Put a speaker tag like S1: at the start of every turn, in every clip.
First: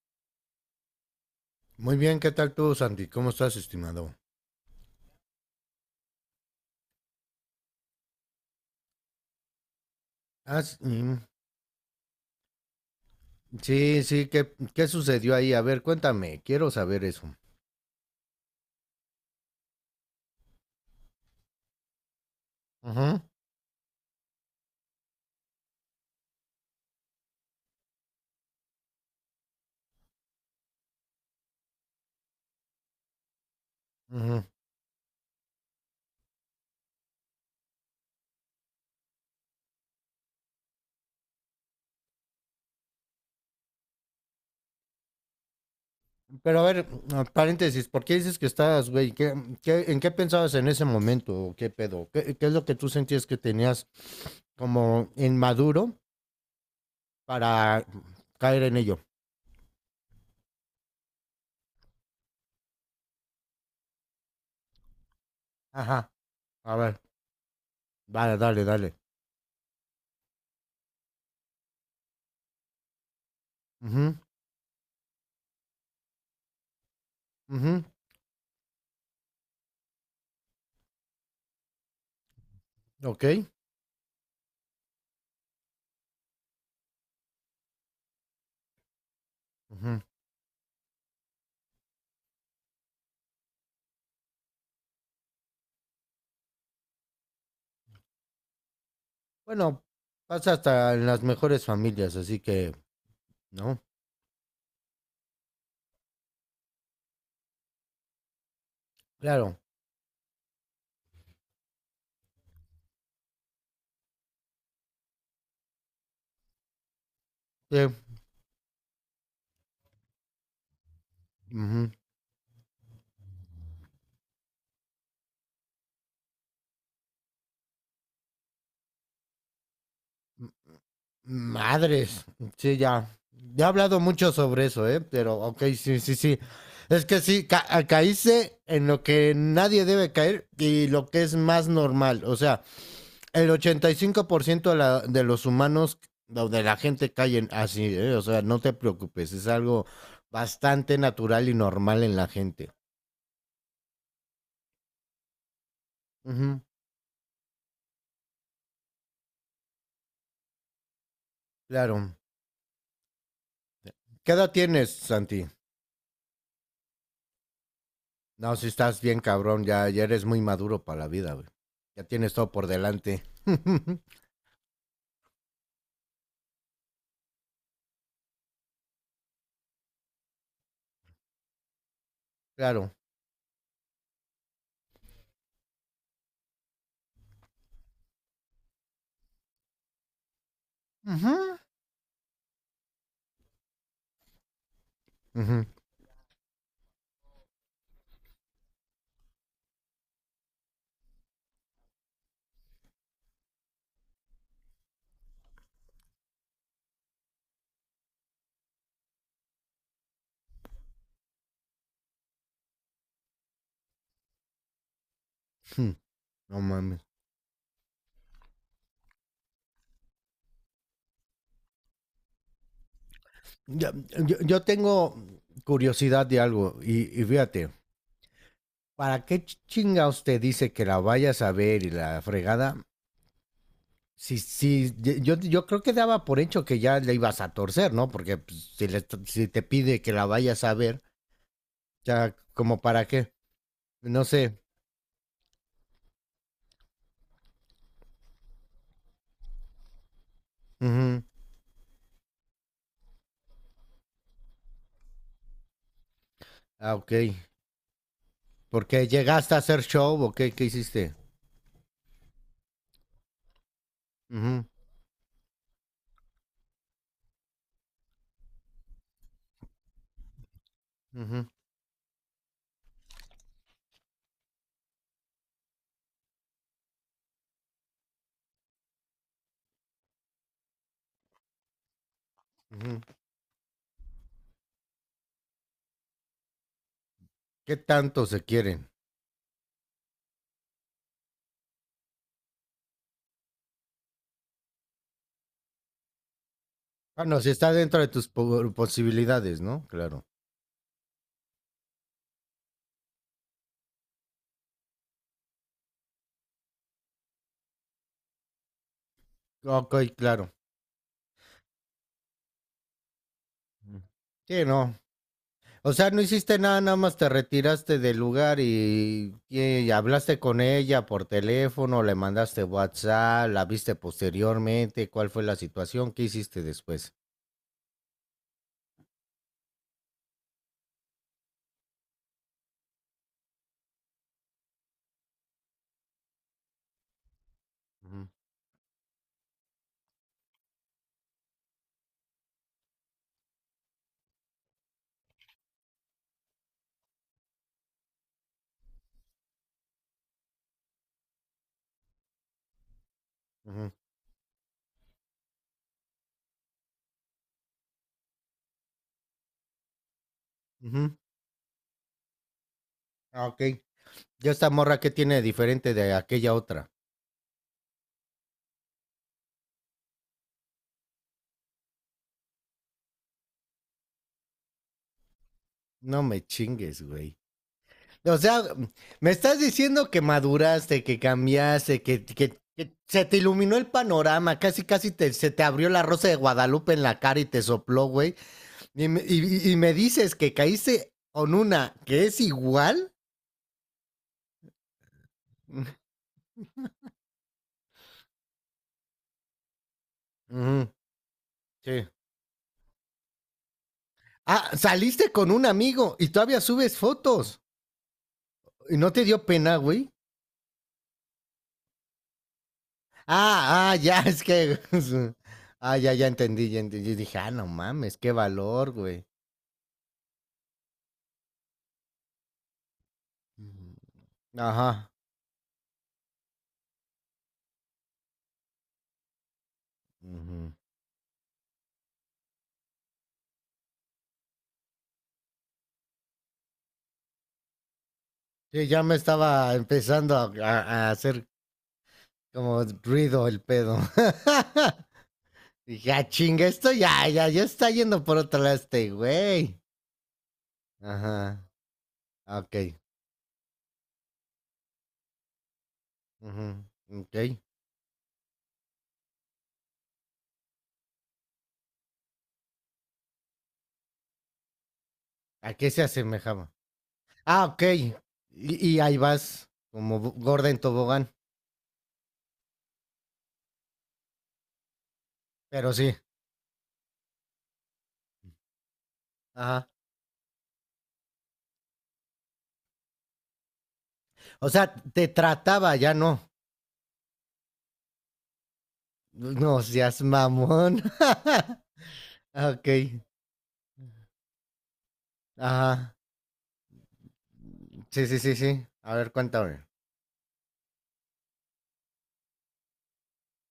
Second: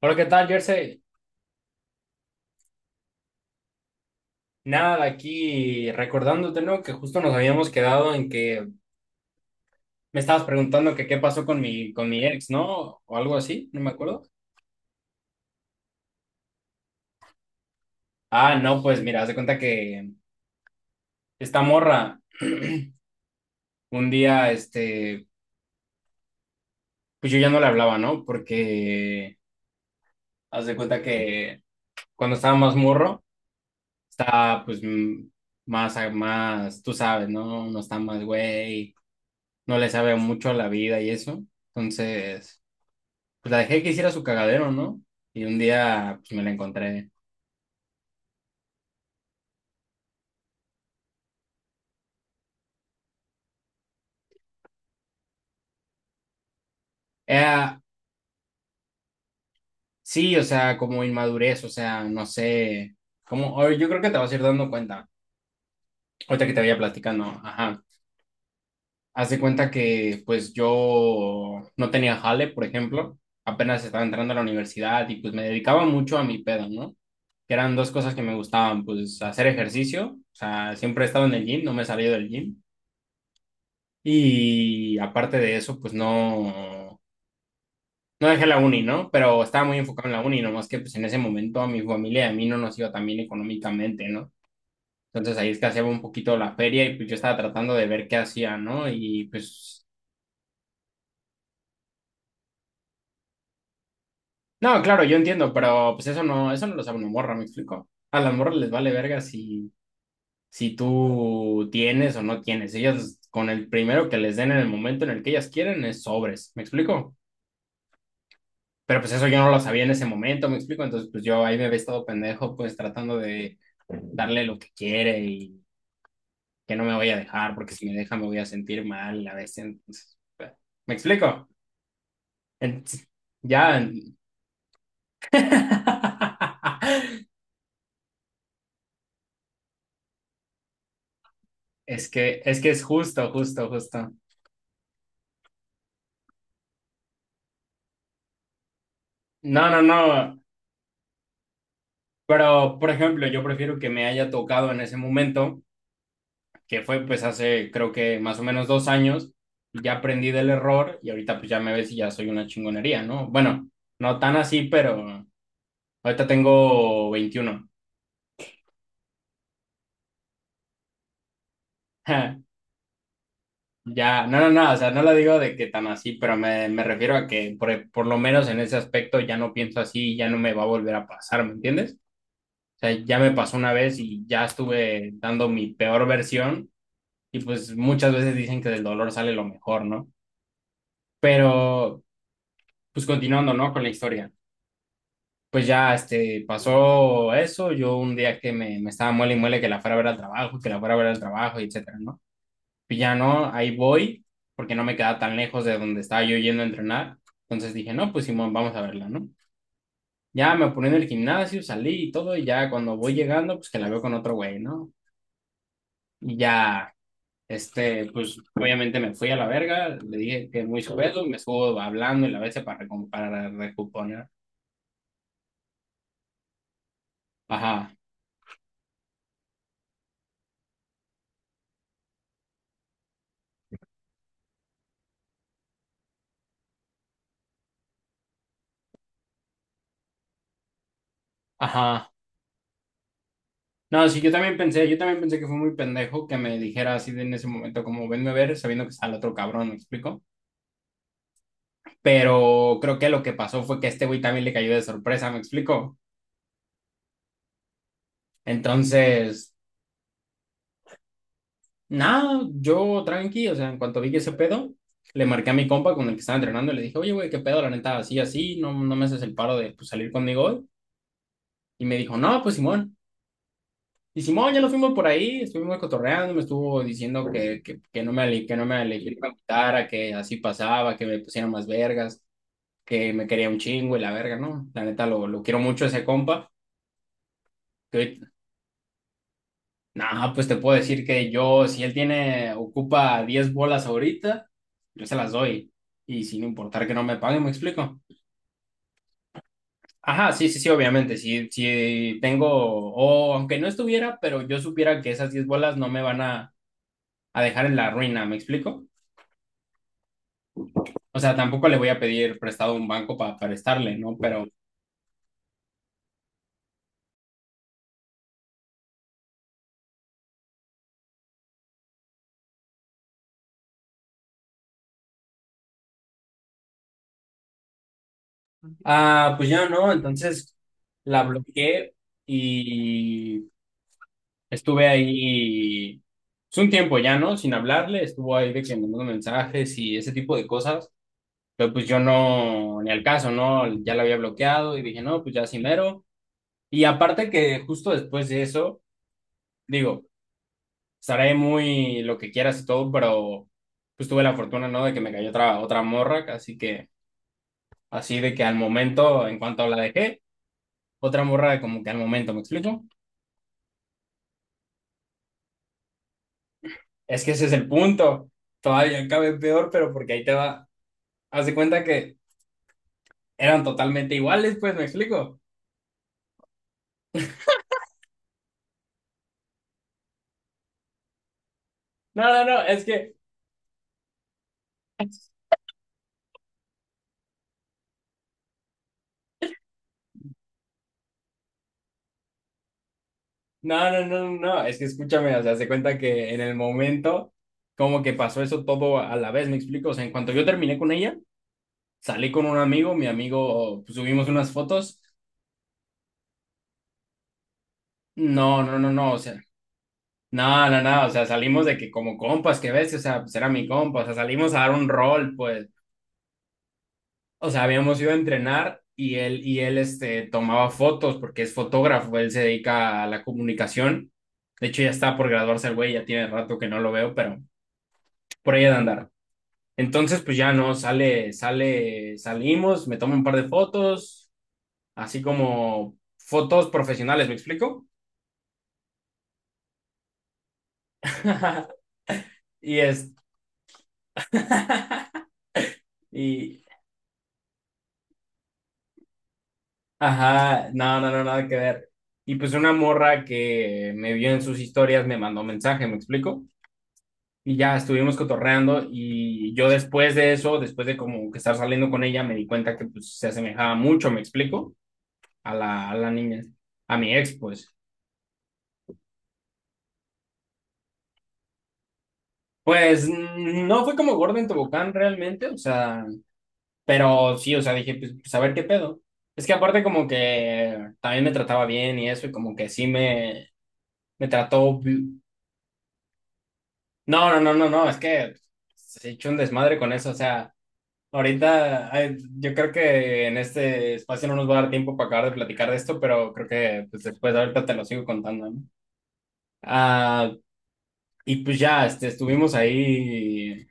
S1: Hola, ¿qué tal, Jersey?
S2: Muy bien, ¿qué tal tú, Santi? ¿Cómo estás, estimado?
S1: Nada, aquí recordándote, ¿no? Que justo nos habíamos quedado en que me estabas
S2: Ah, s-
S1: preguntando que qué
S2: mm,
S1: pasó con con mi ex, ¿no? O algo así, no me
S2: sí,
S1: acuerdo.
S2: sí, ¿qué sucedió ahí? A ver, cuéntame, quiero saber eso.
S1: Ah, no, pues mira, haz de cuenta que esta morra,
S2: Ujú,
S1: un día, este, pues yo ya no le hablaba, ¿no? Porque haz de cuenta que cuando estaba más morro,
S2: ujú.
S1: estaba pues más, más, tú sabes, ¿no? No está más güey, no le sabe mucho a la vida y eso. Entonces pues la dejé que hiciera su cagadero, ¿no? Y un día, pues me la
S2: Pero a ver,
S1: encontré.
S2: paréntesis, ¿por qué dices que estabas, güey? ¿En qué pensabas en ese momento? ¿O ¿Qué pedo? ¿Qué es lo que tú sentías que tenías como inmaduro
S1: Era,
S2: para caer en ello?
S1: sí, o sea, como inmadurez, o sea, no sé, como, o yo creo que te vas a ir dando cuenta,
S2: Ajá,
S1: ahorita que te
S2: a
S1: vaya
S2: ver,
S1: platicando, ajá.
S2: vale, dale, dale.
S1: Haz de cuenta que, pues yo no tenía jale, por ejemplo, apenas estaba
S2: Ujú,
S1: entrando a la universidad y pues me dedicaba mucho a mi pedo, ¿no? Que eran
S2: ujú,
S1: dos cosas que me gustaban, pues hacer ejercicio, o sea, siempre he estado en el gym, no me he salido del gym.
S2: ok.
S1: Y aparte de eso, pues no, no dejé la uni, ¿no? Pero estaba muy
S2: Ujú.
S1: enfocado en la uni, nomás que pues en ese momento a mi familia y a mí no nos iba tan bien económicamente, ¿no? Entonces ahí escaseaba un poquito la feria y pues yo estaba tratando de ver qué hacía, ¿no? Y
S2: Bueno,
S1: pues,
S2: pasa hasta en las mejores familias, así que, ¿no?
S1: no, claro, yo entiendo, pero pues eso no lo sabe una morra, ¿me explico? A las morras les vale verga
S2: Claro.
S1: si tú tienes o no tienes. Ellas con el primero que les den en el momento en el que ellas quieren es sobres, ¿me explico?
S2: Sí.
S1: Pero pues eso yo no lo sabía en ese momento, me explico. Entonces, pues yo ahí me había
S2: Ujú.
S1: estado pendejo, pues tratando de darle lo que quiere y que no me voy a dejar, porque si me deja me voy a sentir mal a veces. Entonces, pues, me explico.
S2: Madres. Sí,
S1: En-
S2: ya. Ya he
S1: ya.
S2: hablado mucho sobre eso, ¿eh? Pero, ok, sí, sí, sí. Es que sí, caíste en lo que nadie debe caer y lo que es más
S1: Es
S2: normal. O
S1: que, es
S2: sea,
S1: que es justo,
S2: el
S1: justo, justo.
S2: 85% de los humanos o de la gente caen así, ¿eh? O sea, no te preocupes, es
S1: No, no,
S2: algo
S1: no.
S2: bastante natural y normal en la gente.
S1: Pero, por ejemplo, yo prefiero que me haya tocado en ese momento
S2: Ujú,
S1: que fue pues hace creo que más o menos 2 años, ya aprendí del error y ahorita pues ya me ves y ya
S2: claro.
S1: soy una chingonería, ¿no? Bueno, no
S2: ¿Qué
S1: tan
S2: edad
S1: así,
S2: tienes,
S1: pero
S2: Santi?
S1: ahorita tengo 21.
S2: No, si estás bien cabrón, ya, ya eres muy maduro para la vida, güey. Ya tienes todo por delante.
S1: Ya, no, no, no, o sea, no lo digo de que tan así, pero me refiero a que por lo menos en ese aspecto ya no pienso así, ya no me va a volver a pasar, ¿me entiendes? O sea,
S2: Claro.
S1: ya me pasó una vez y ya estuve dando mi peor versión y pues muchas veces dicen que del dolor sale lo mejor, ¿no? Pero pues continuando, ¿no? Con la historia. Pues
S2: Ujú.
S1: ya, este, pasó eso, yo un día que me estaba muele y muele que la fuera a ver al trabajo, que la fuera a ver al trabajo, y etcétera, ¿no? Pues ya no, ahí voy, porque no me quedaba tan lejos de donde estaba yo yendo a entrenar, entonces dije, no, pues Simón, vamos a verla, ¿no? Ya me puse en el gimnasio, salí y todo, y ya cuando voy llegando, pues que la veo con otro güey, ¿no? Y
S2: No
S1: ya,
S2: mames.
S1: este, pues obviamente me fui a la verga, le dije que muy sujeto, me estuvo hablando y la vez para
S2: Yo,
S1: recuponer.
S2: Yo, yo tengo curiosidad de algo y fíjate,
S1: Ajá,
S2: ¿para qué chinga usted dice que la vayas a ver y la fregada? Si, si, Yo creo que daba por hecho que ya le ibas a torcer, ¿no? Porque pues, si te pide que la vayas a ver,
S1: ajá.
S2: ya como para qué,
S1: No, sí,
S2: no sé.
S1: yo también pensé que fue muy pendejo que me dijera así de en ese momento, como venme a ver, sabiendo que está el otro cabrón, ¿me explico?
S2: Ujú.
S1: Pero creo que lo que pasó fue que este güey también le cayó de sorpresa, ¿me explico?
S2: Ah, ok. Porque
S1: Entonces,
S2: llegaste a hacer show o qué, qué hiciste.
S1: nada, yo tranqui, o sea, en cuanto vi que ese
S2: Ujú,
S1: pedo, le marqué a mi compa con el que estaba entrenando y le dije, oye, güey, qué pedo, la neta, así, así, no, no me haces el paro de pues, salir conmigo hoy.
S2: ujú,
S1: Y me dijo, no, pues Simón. Y Simón, ya nos fuimos por ahí, estuvimos cotorreando, me estuvo diciendo que no me, ale- que no me ale- que me gustara, que así pasaba, que me pusiera más vergas,
S2: ujú.
S1: que me quería un chingo y la verga, ¿no? La neta, lo quiero mucho a ese compa.
S2: ¿Qué
S1: Que,
S2: tanto
S1: ahorita,
S2: se quieren?
S1: nah, pues te puedo decir que yo, si él tiene, ocupa 10 bolas ahorita, yo se las doy. Y sin importar que no me
S2: Bueno,
S1: paguen, ¿me
S2: si está
S1: explico?
S2: dentro de tus posibilidades, ¿no? Claro.
S1: Ajá, sí, sí, sí, obviamente, si tengo, o aunque no estuviera, pero yo supiera que esas 10 bolas no me van a dejar en la ruina, ¿me explico?
S2: Ok, claro.
S1: O sea, tampoco le voy a pedir prestado a un banco para prestarle, ¿no? Pero,
S2: Sí, no. O sea, no hiciste nada, nada más te retiraste del lugar y hablaste con ella por teléfono, le mandaste WhatsApp, la viste posteriormente, cuál fue la situación, qué hiciste después.
S1: ah, pues ya no, entonces la bloqueé y estuve ahí pues, un tiempo ya, ¿no? Sin hablarle,
S2: Ujú,
S1: estuvo ahí de que mandando mensajes y ese tipo de cosas, pero pues yo no, ni al caso, ¿no? Ya la había bloqueado y dije, no, pues ya sí mero. Y aparte que justo después de eso, digo, estaré muy lo que quieras y todo, pero
S2: ujú,
S1: pues tuve la fortuna, ¿no? De que me cayó otra morra, así que así de que al momento, en cuanto la dejé,
S2: ujú.
S1: otra morra como que al momento, ¿me explico?
S2: Ah, ok. Ya esta morra qué tiene diferente de aquella otra.
S1: Es que ese es el punto. Todavía cabe peor, pero porque ahí te va. Haz de cuenta que eran totalmente iguales, pues, ¿me explico?
S2: No me chingues, güey. O sea, me estás diciendo que maduraste, que cambiaste,
S1: No, no, no, es
S2: que
S1: que,
S2: se te iluminó el panorama, casi, casi te, se te abrió la rosa de Guadalupe en la cara y te sopló, güey. Y me dices que caíste con una que es igual.
S1: no, no, no, no, no, es que escúchame, o sea, haz de cuenta que en el momento, como que pasó eso todo a la vez, ¿me explico? O sea, en cuanto yo terminé con
S2: Ujú,
S1: ella,
S2: sí.
S1: salí con un amigo, mi amigo, pues, subimos unas
S2: Ah,
S1: fotos.
S2: saliste con un amigo y todavía subes fotos.
S1: No, no, no,
S2: ¿Y
S1: no,
S2: no
S1: o
S2: te
S1: sea,
S2: dio pena, güey?
S1: no, no, no, o sea, salimos de que como compas, que ves, o sea, pues era mi
S2: Ah, ah,
S1: compa, o sea,
S2: ya, es
S1: salimos a dar
S2: que...
S1: un rol, pues,
S2: Ah, ya, ya entendí, ya entendí. Dije,
S1: o
S2: ah,
S1: sea,
S2: no
S1: habíamos ido a
S2: mames, qué
S1: entrenar
S2: valor,
S1: y
S2: güey.
S1: él, este, tomaba fotos porque es fotógrafo, él se dedica a la
S2: Ujú.
S1: comunicación, de hecho ya
S2: Ajá.
S1: está por graduarse el güey, ya tiene rato que no lo veo, pero por ahí ha de andar. Entonces, pues ya
S2: Ujú.
S1: no, sale, sale, salimos, me tomo un par de fotos, así como fotos profesionales, ¿me explico?
S2: Sí, ya me estaba empezando a, a hacer
S1: Y
S2: como
S1: es,
S2: ruido el pedo. Dije, ah,
S1: y,
S2: chinga, esto ya, ya, ya está yendo por otro lado este güey.
S1: Ajá, no, no, no, nada que
S2: Ajá,
S1: ver. Y pues
S2: ah,
S1: una
S2: ok.
S1: morra que me vio en sus historias me mandó mensaje, ¿me explico?
S2: Ujú, ok.
S1: Y ya estuvimos cotorreando y yo después de eso, después de como que estar saliendo con ella, me di cuenta que pues se asemejaba mucho, ¿me explico? A
S2: ¿A qué
S1: la, a
S2: se
S1: la niña,
S2: asemejaba?
S1: a mi ex,
S2: Ah,
S1: pues.
S2: ok. Y ahí vas, como gorda en tobogán.
S1: Pues mm, no fue como Gordon en Tobogán realmente, o
S2: Pero
S1: sea,
S2: sí,
S1: pero sí, o sea, dije, pues, pues a ver qué pedo. Es que aparte
S2: ajá.
S1: como que también me trataba bien y eso, y como que sí me
S2: O
S1: trató.
S2: sea, te trataba, ya no.
S1: No, no, no, no, no, es que se ha hecho un
S2: No
S1: desmadre con eso, o
S2: seas
S1: sea,
S2: mamón.
S1: ahorita ay, yo creo
S2: Ok,
S1: que en este espacio no nos va a dar tiempo para acabar de platicar de esto,
S2: ajá.
S1: pero creo que pues, después ahorita te lo sigo
S2: Sí, sí,
S1: contando,
S2: sí,
S1: ¿no?
S2: sí. A ver, cuéntame.
S1: Ah, y pues ya, este, estuvimos ahí,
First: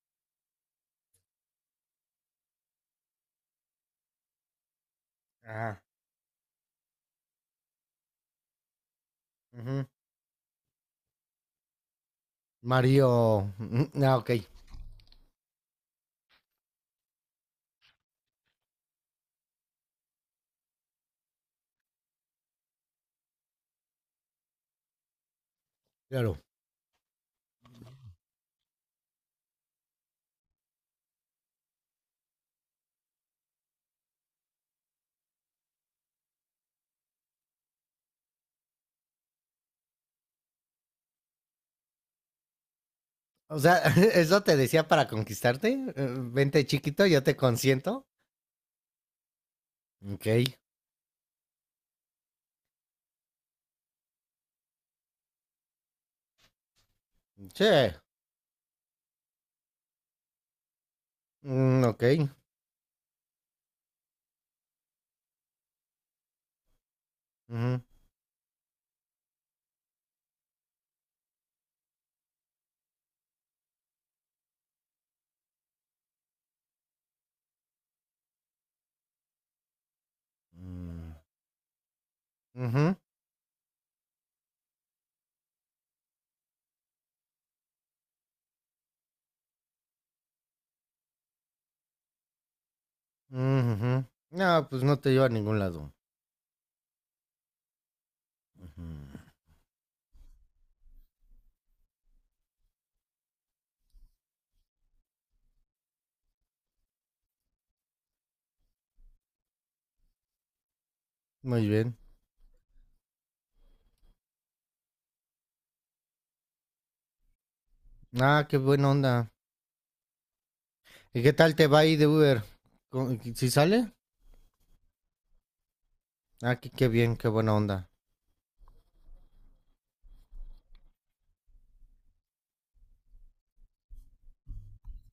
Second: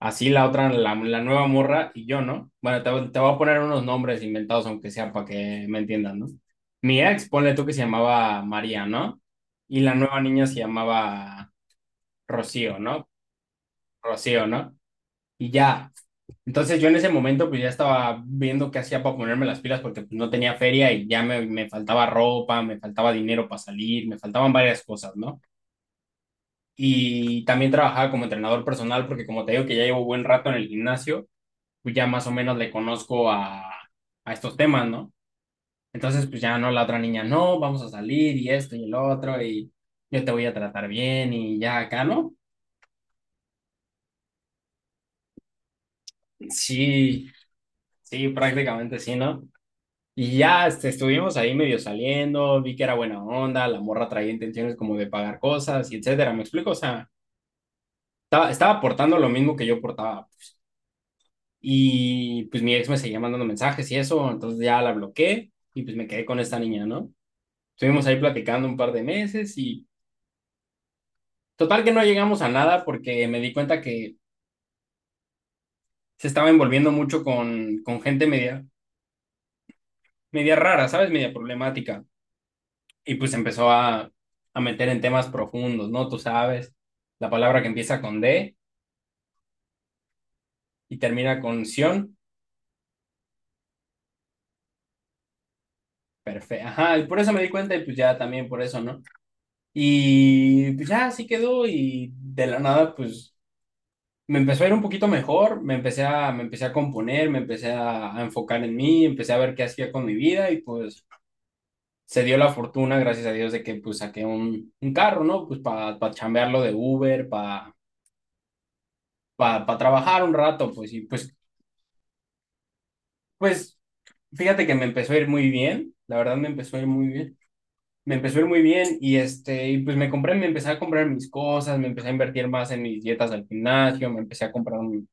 S1: así la otra, la nueva morra y yo, ¿no? Bueno, te voy a poner unos nombres inventados, aunque sea para que me
S2: Ajá.
S1: entiendan, ¿no? Mi ex, ponle tú que se llamaba María, ¿no? Y
S2: Ujú.
S1: la nueva niña se llamaba Rocío, ¿no?
S2: Mario. Ah, ok,
S1: Rocío, ¿no? Y ya, entonces yo en ese momento pues ya estaba viendo qué hacía para ponerme las pilas porque pues, no tenía feria y ya me faltaba ropa, me faltaba dinero para salir, me faltaban varias cosas, ¿no?
S2: claro.
S1: Y también trabajaba como entrenador personal porque como te digo que ya llevo buen rato en el gimnasio, pues ya más o menos le conozco a estos temas, ¿no? Entonces pues ya no, la otra niña, no, vamos a salir y esto y el otro y yo te voy a tratar bien y ya acá, ¿no?
S2: O sea, ¿eso te decía para conquistarte? Vente chiquito, yo
S1: Sí,
S2: te consiento.
S1: sí, prácticamente sí, ¿no?
S2: Ok.
S1: Y ya este, estuvimos ahí medio saliendo, vi que era buena onda, la morra traía intenciones como de pagar cosas y etcétera, ¿me explico? O sea,
S2: Che.
S1: estaba, estaba portando lo mismo que yo portaba.
S2: Mm, ok.
S1: Y pues mi ex me seguía mandando mensajes y eso, entonces ya la bloqueé y pues me quedé con esta niña, ¿no?
S2: Ujú.
S1: Estuvimos ahí platicando un par de meses y total que no llegamos a nada porque me di cuenta que se estaba envolviendo mucho con gente media, media rara, ¿sabes?
S2: Mm,
S1: Media problemática.
S2: ujú,
S1: Y pues empezó a, meter en temas profundos, ¿no? Tú sabes, la palabra que empieza con D y termina con Sion,
S2: ujú. No, pues no te lleva a ningún lado.
S1: perfecto. Ajá, y por eso me di cuenta y pues ya también por eso,
S2: Ujú.
S1: ¿no? Y pues ya así quedó y de la nada pues me empezó a ir un poquito mejor, me empecé a componer, me empecé a enfocar en mí, empecé a ver qué hacía con mi vida y pues
S2: Muy bien.
S1: se dio la fortuna, gracias a Dios, de que pues saqué un carro, ¿no? Pues para pa chambearlo de Uber,
S2: Ah, qué buena onda.
S1: para pa trabajar un rato, pues, y
S2: ¿Y qué
S1: pues
S2: tal te va ahí de Uber? ¿Si
S1: Pues
S2: sale?
S1: fíjate que me empezó a ir muy bien, la verdad me
S2: Ah, qué,
S1: empezó a ir
S2: qué
S1: muy
S2: bien, qué
S1: bien.
S2: buena onda.
S1: Me empezó a ir muy bien y este, y pues me compré, me empecé a comprar mis cosas, me empecé a invertir más en mis dietas al gimnasio, me empecé a comprar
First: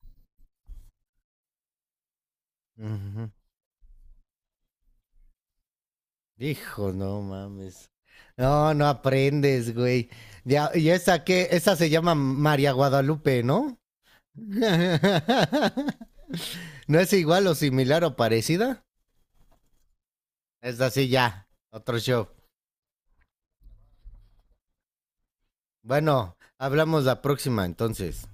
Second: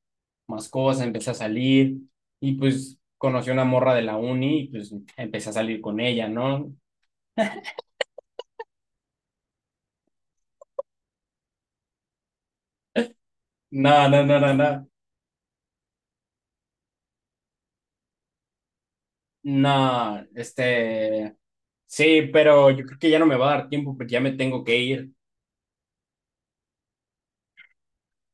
S1: más cosas, empecé a salir y pues
S2: Ujú.
S1: conocí a una morra de la uni y pues empecé a salir con ella, ¿no?
S2: Hijo, no mames. No, no aprendes, güey. Ya, y esa que, esa se llama María Guadalupe, ¿no?
S1: No, no, no, no, no.
S2: ¿No es igual o similar o parecida?
S1: No,
S2: Es así
S1: este,
S2: ya, otro
S1: sí,
S2: show.
S1: pero yo creo que ya no me va a dar tiempo porque ya me tengo que ir.
S2: Bueno, hablamos la próxima entonces.